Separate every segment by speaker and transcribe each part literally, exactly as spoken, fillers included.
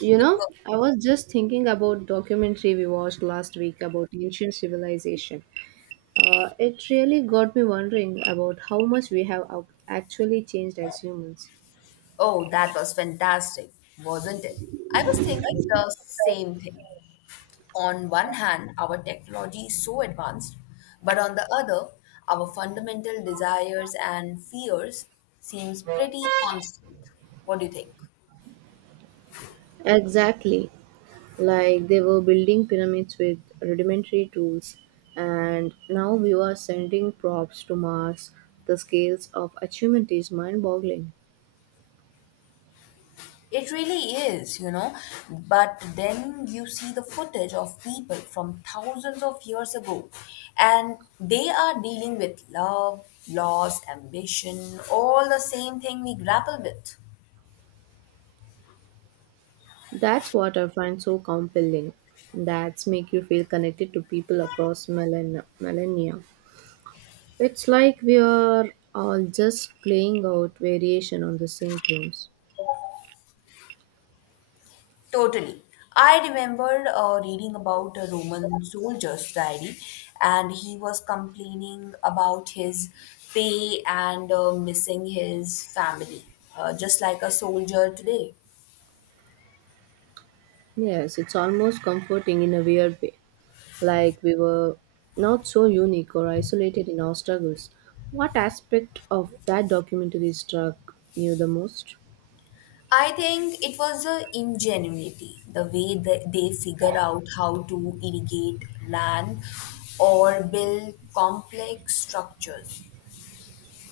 Speaker 1: You know, I was just thinking about documentary we watched last week about ancient civilization. Uh, it really got me wondering about how much we have ac- actually changed as humans.
Speaker 2: Oh, that was fantastic, wasn't it? I was thinking the same thing. On one hand, our technology is so advanced, but on the other, our fundamental desires and fears seems pretty constant. What do you think?
Speaker 1: Exactly. Like they were building pyramids with rudimentary tools, and now we are sending props to Mars. The scales of achievement is mind boggling.
Speaker 2: It really is, you know. But then you see the footage of people from thousands of years ago, and they are dealing with love, loss, ambition, all the same thing we grapple with.
Speaker 1: That's what I find so compelling. That's make you feel connected to people across millen- millennia. It's like we are all just playing out variation on the same themes.
Speaker 2: Totally. I remembered uh, reading about a Roman soldier's diary, and he was complaining about his pay and uh, missing his family, uh, just like a soldier today.
Speaker 1: Yes, it's almost comforting in a weird way. Like we were not so unique or isolated in our struggles. What aspect of that documentary struck you the most?
Speaker 2: I think it was the ingenuity, the way that they figure out how to irrigate land or build complex structures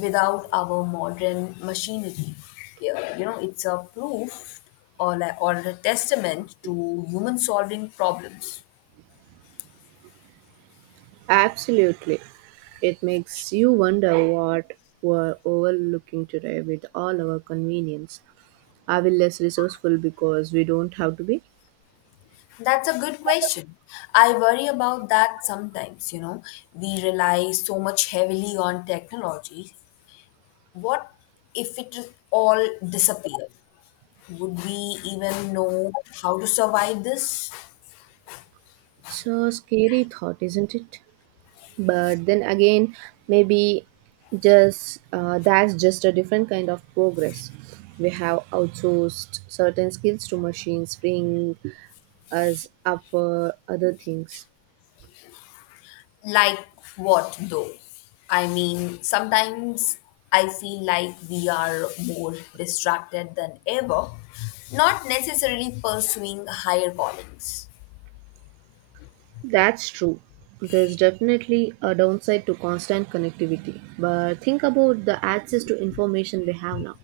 Speaker 2: without our modern machinery. Yeah. You know, it's a proof or a, or a testament to human solving problems.
Speaker 1: Absolutely. It makes you wonder what we're overlooking today with all our convenience. Are we less resourceful because we don't have to be?
Speaker 2: That's a good question. I worry about that sometimes, you know. We rely so much heavily on technology. What if it all disappeared? Would we even know how to survive this?
Speaker 1: So scary thought, isn't it? But then again, maybe just uh, that's just a different kind of progress. We have outsourced certain skills to machines, freeing us up for other things.
Speaker 2: Like what though? I mean, sometimes I feel like we are more distracted than ever, not necessarily pursuing higher callings.
Speaker 1: That's true. There's definitely a downside to constant connectivity. But think about the access to information we have now.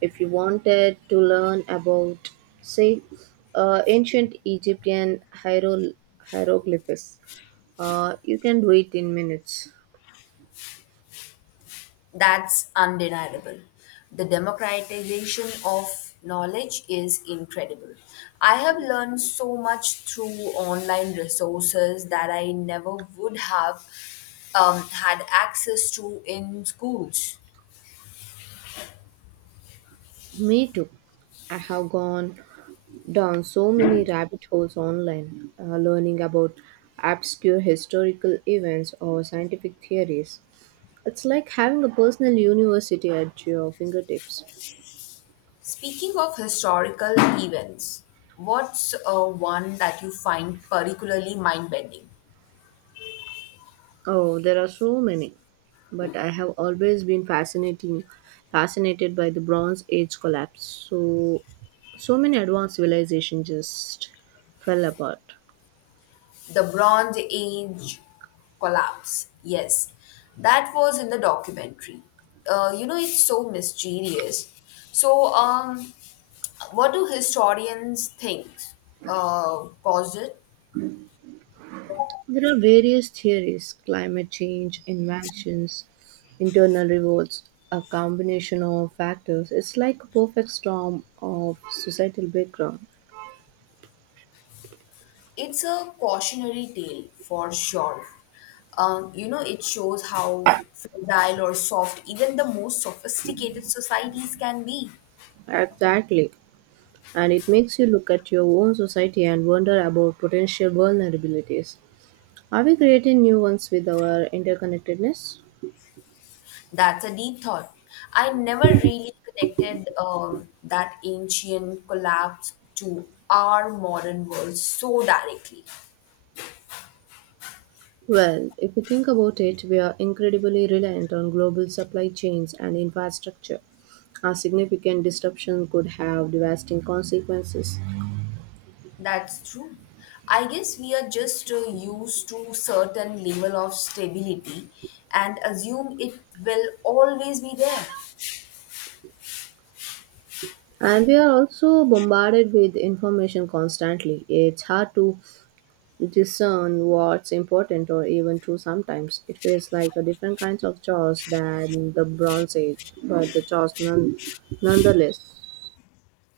Speaker 1: If you wanted to learn about, say, uh, ancient Egyptian hiero- hieroglyphs, uh, you can do it in minutes.
Speaker 2: That's undeniable. The democratization of knowledge is incredible. I have learned so much through online resources that I never would have um, had access to in schools.
Speaker 1: Me too. I have gone down so many rabbit holes online, uh, learning about obscure historical events or scientific theories. It's like having a personal university at your fingertips.
Speaker 2: Speaking of historical events, what's uh, one that you find particularly mind bending?
Speaker 1: Oh, there are so many. But I have always been fascinating fascinated by the Bronze Age collapse. So so many advanced civilizations just fell apart.
Speaker 2: The Bronze Age collapse. Yes, that was in the documentary. Uh, you know, it's so mysterious. So, um, what do historians think uh, caused it?
Speaker 1: There are various theories, climate change, invasions, internal revolts, a combination of factors. It's like a perfect storm of societal background.
Speaker 2: It's a cautionary tale for sure. Um, you know, it shows how fragile or soft even the most sophisticated societies can be.
Speaker 1: Exactly. And it makes you look at your own society and wonder about potential vulnerabilities. Are we creating new ones with our interconnectedness?
Speaker 2: That's a deep thought. I never really connected um, that ancient collapse to our modern world so directly.
Speaker 1: Well, if you think about it, we are incredibly reliant on global supply chains and infrastructure. A significant disruption could have devastating consequences.
Speaker 2: That's true. I guess we are just uh, used to certain level of stability and assume it will always be there.
Speaker 1: And we are also bombarded with information constantly. It's hard to discern what's important or even true sometimes. It feels like a different kind of chores than the Bronze Age, but the chores none, nonetheless.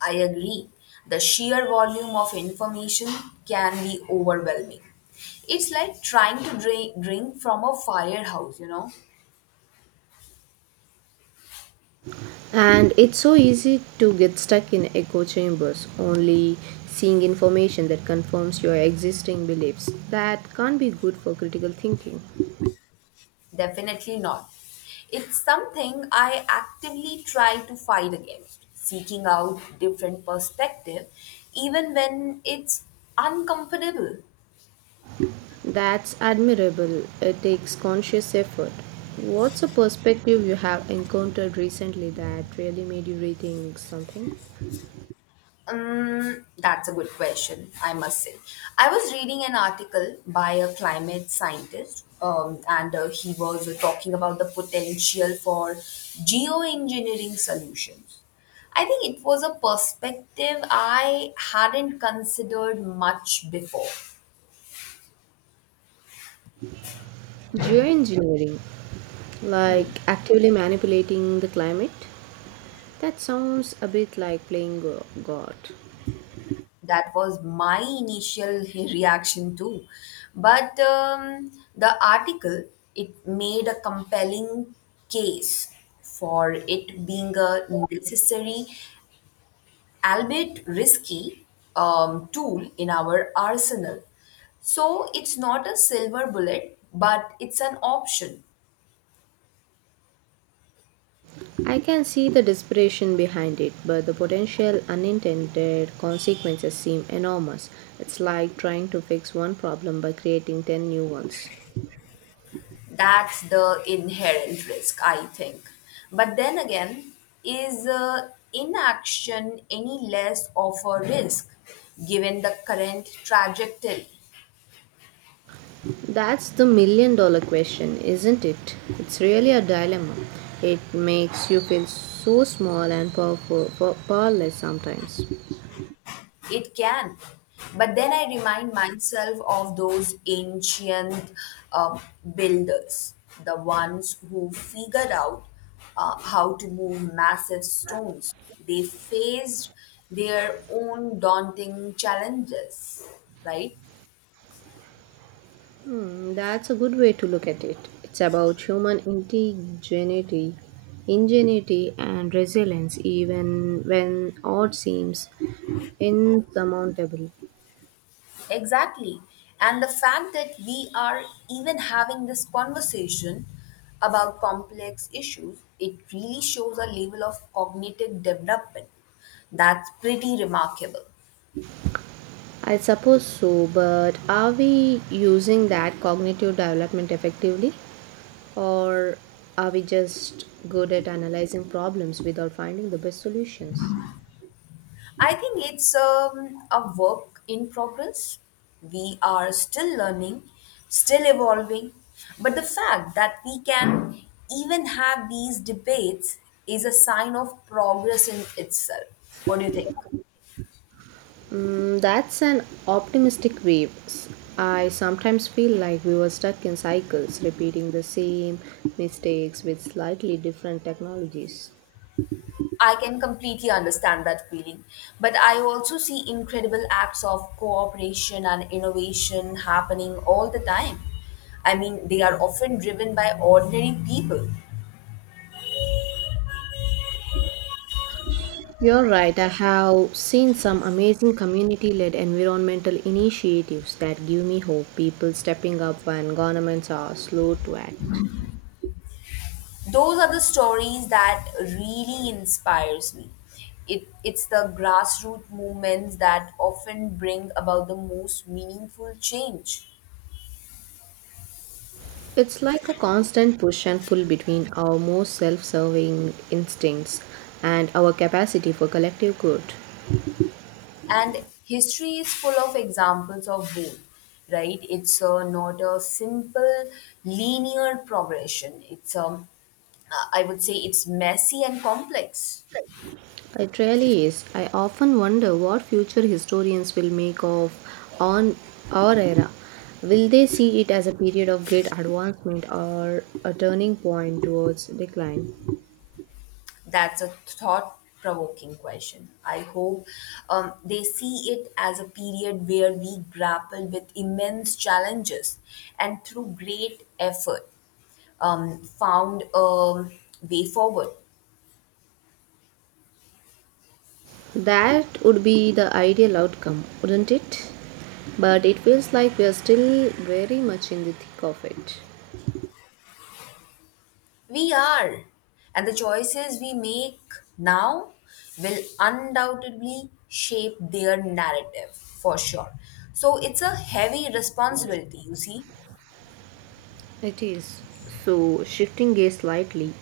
Speaker 2: I agree. The sheer volume of information can be overwhelming. It's like trying to drink, drink from a firehouse, you know.
Speaker 1: And it's so easy to get stuck in echo chambers, only seeing information that confirms your existing beliefs. That can't be good for critical thinking.
Speaker 2: Definitely not. It's something I actively try to fight against, seeking out different perspective, even when it's uncomfortable.
Speaker 1: That's admirable. It takes conscious effort. What's a perspective you have encountered recently that really made you rethink something?
Speaker 2: Um, that's a good question, I must say. I was reading an article by a climate scientist, um, and uh, he was talking about the potential for geoengineering solutions. I think it was a perspective I hadn't considered much before.
Speaker 1: Geoengineering?
Speaker 2: Hmm.
Speaker 1: Like actively manipulating the climate? That sounds a bit like playing go- God.
Speaker 2: That was my initial reaction too, but um, the article, it made a compelling case for it being a necessary, albeit risky, um, tool in our arsenal. So it's not a silver bullet, but it's an option.
Speaker 1: I can see the desperation behind it, but the potential unintended consequences seem enormous. It's like trying to fix one problem by creating ten new ones.
Speaker 2: That's the inherent risk, I think. But then again, is uh, inaction any less of a risk given the current trajectory?
Speaker 1: That's the million dollar question, isn't it? It's really a dilemma. It makes you feel so small and powerful, powerless sometimes.
Speaker 2: It can. But then I remind myself of those ancient um, builders, the ones who figured out uh, how to move massive stones. They faced their own daunting challenges, right?
Speaker 1: Hmm, that's a good way to look at it. It's about human ingenuity, ingenuity and resilience, even when odd seems insurmountable.
Speaker 2: Exactly. And the fact that we are even having this conversation about complex issues, it really shows a level of cognitive development that's pretty remarkable.
Speaker 1: I suppose so, but are we using that cognitive development effectively, or are we just good at analyzing problems without finding the best solutions?
Speaker 2: I think it's um, a work in progress. We are still learning, still evolving, but the fact that we can even have these debates is a sign of progress in itself. What do you think?
Speaker 1: Mm, that's an optimistic wave. I sometimes feel like we were stuck in cycles, repeating the same mistakes with slightly different technologies.
Speaker 2: I can completely understand that feeling. But I also see incredible acts of cooperation and innovation happening all the time. I mean, they are often driven by ordinary people.
Speaker 1: You're right, I have seen some amazing community led environmental initiatives that give me hope. People stepping up when governments are slow to act.
Speaker 2: Those are the stories that really inspires me. It, it's the grassroots movements that often bring about the most meaningful change.
Speaker 1: It's like a constant push and pull between our most self serving instincts and our capacity for collective good.
Speaker 2: And history is full of examples of both, right? It's uh, not a simple linear progression. It's um, uh, I would say it's messy and complex.
Speaker 1: It really is. I often wonder what future historians will make of on our era. Will they see it as a period of great advancement or a turning point towards decline?
Speaker 2: That's a thought provoking question. I hope um, they see it as a period where we grapple with immense challenges and through great effort um, found a way forward.
Speaker 1: That would be the ideal outcome, wouldn't it? But it feels like we are still very much in the thick of it.
Speaker 2: We are. And the choices we make now will undoubtedly shape their narrative for sure. So it's a heavy responsibility, you see.
Speaker 1: It is. So, shifting gear slightly,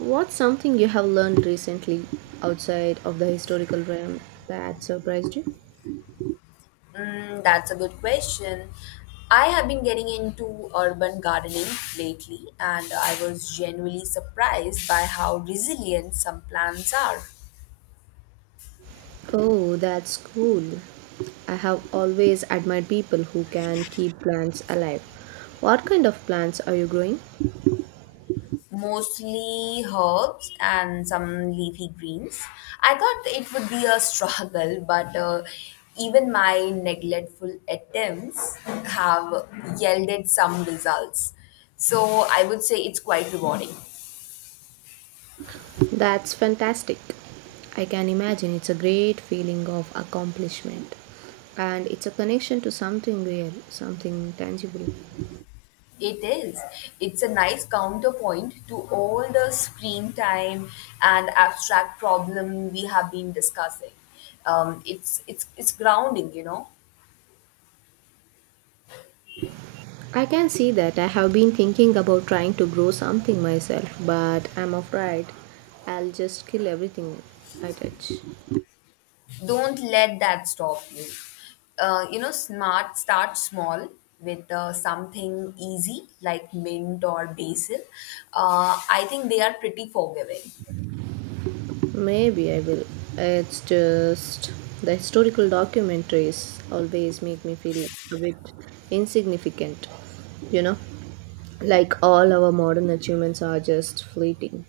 Speaker 1: what's something you have learned recently outside of the historical realm that surprised you?
Speaker 2: Mm, that's a good question. I have been getting into urban gardening lately, and I was genuinely surprised by how resilient some plants are.
Speaker 1: Oh, that's cool. I have always admired people who can keep plants alive. What kind of plants are you growing?
Speaker 2: Mostly herbs and some leafy greens. I thought it would be a struggle, but uh, even my neglectful attempts have yielded some results. So I would say it's quite rewarding.
Speaker 1: That's fantastic. I can imagine it's a great feeling of accomplishment. And it's a connection to something real, something tangible.
Speaker 2: It is. It's a nice counterpoint to all the screen time and abstract problem we have been discussing. Um, it's it's it's grounding, you know.
Speaker 1: I can see that. I have been thinking about trying to grow something myself, but I'm afraid I'll just kill everything I touch.
Speaker 2: Don't let that stop you. Uh, you know, smart start small with uh, something easy like mint or basil. Uh, I think they are pretty forgiving.
Speaker 1: Maybe I will. It's just the historical documentaries always make me feel a bit insignificant, you know? Like all our modern achievements are just fleeting.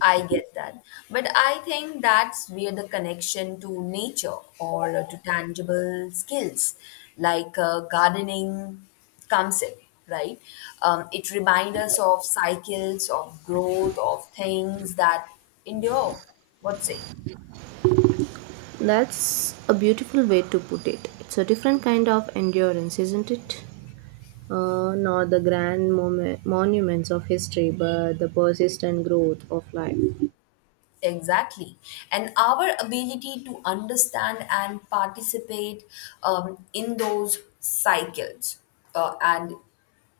Speaker 2: I get that, but I think that's where the connection to nature, or uh, to tangible skills like uh, gardening, comes in. Right, um, it reminds us of cycles of growth, of things that endure. What say?
Speaker 1: That's a beautiful way to put it. It's a different kind of endurance, isn't it? Uh, not the grand moment, monuments of history, but the persistent growth of life.
Speaker 2: Exactly. And our ability to understand and participate um, in those cycles. Uh, and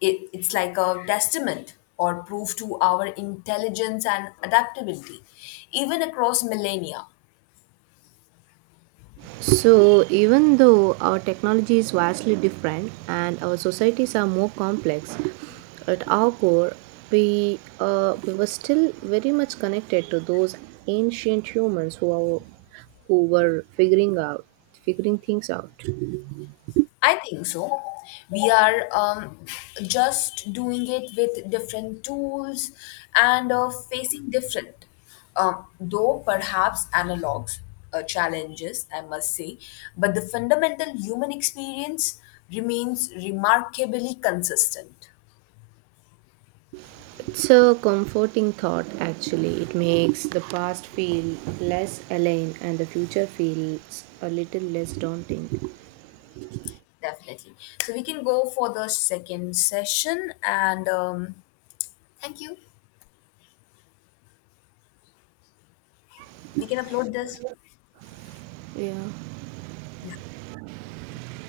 Speaker 2: it, it's like a testament or proof to our intelligence and adaptability, even across millennia.
Speaker 1: So, even though our technology is vastly different and our societies are more complex, at our core, we, uh, we were still very much connected to those ancient humans who, are, who were figuring out figuring things out.
Speaker 2: I think so. We are um, just doing it with different tools and uh, facing different, um, though perhaps analogs, uh, challenges, I must say. But the fundamental human experience remains remarkably consistent.
Speaker 1: It's a comforting thought actually. It makes the past feel less alien and the future feels a little less daunting.
Speaker 2: Definitely. So we can go for the second session and um, thank you. We can upload this.
Speaker 1: Yeah.
Speaker 2: Yeah.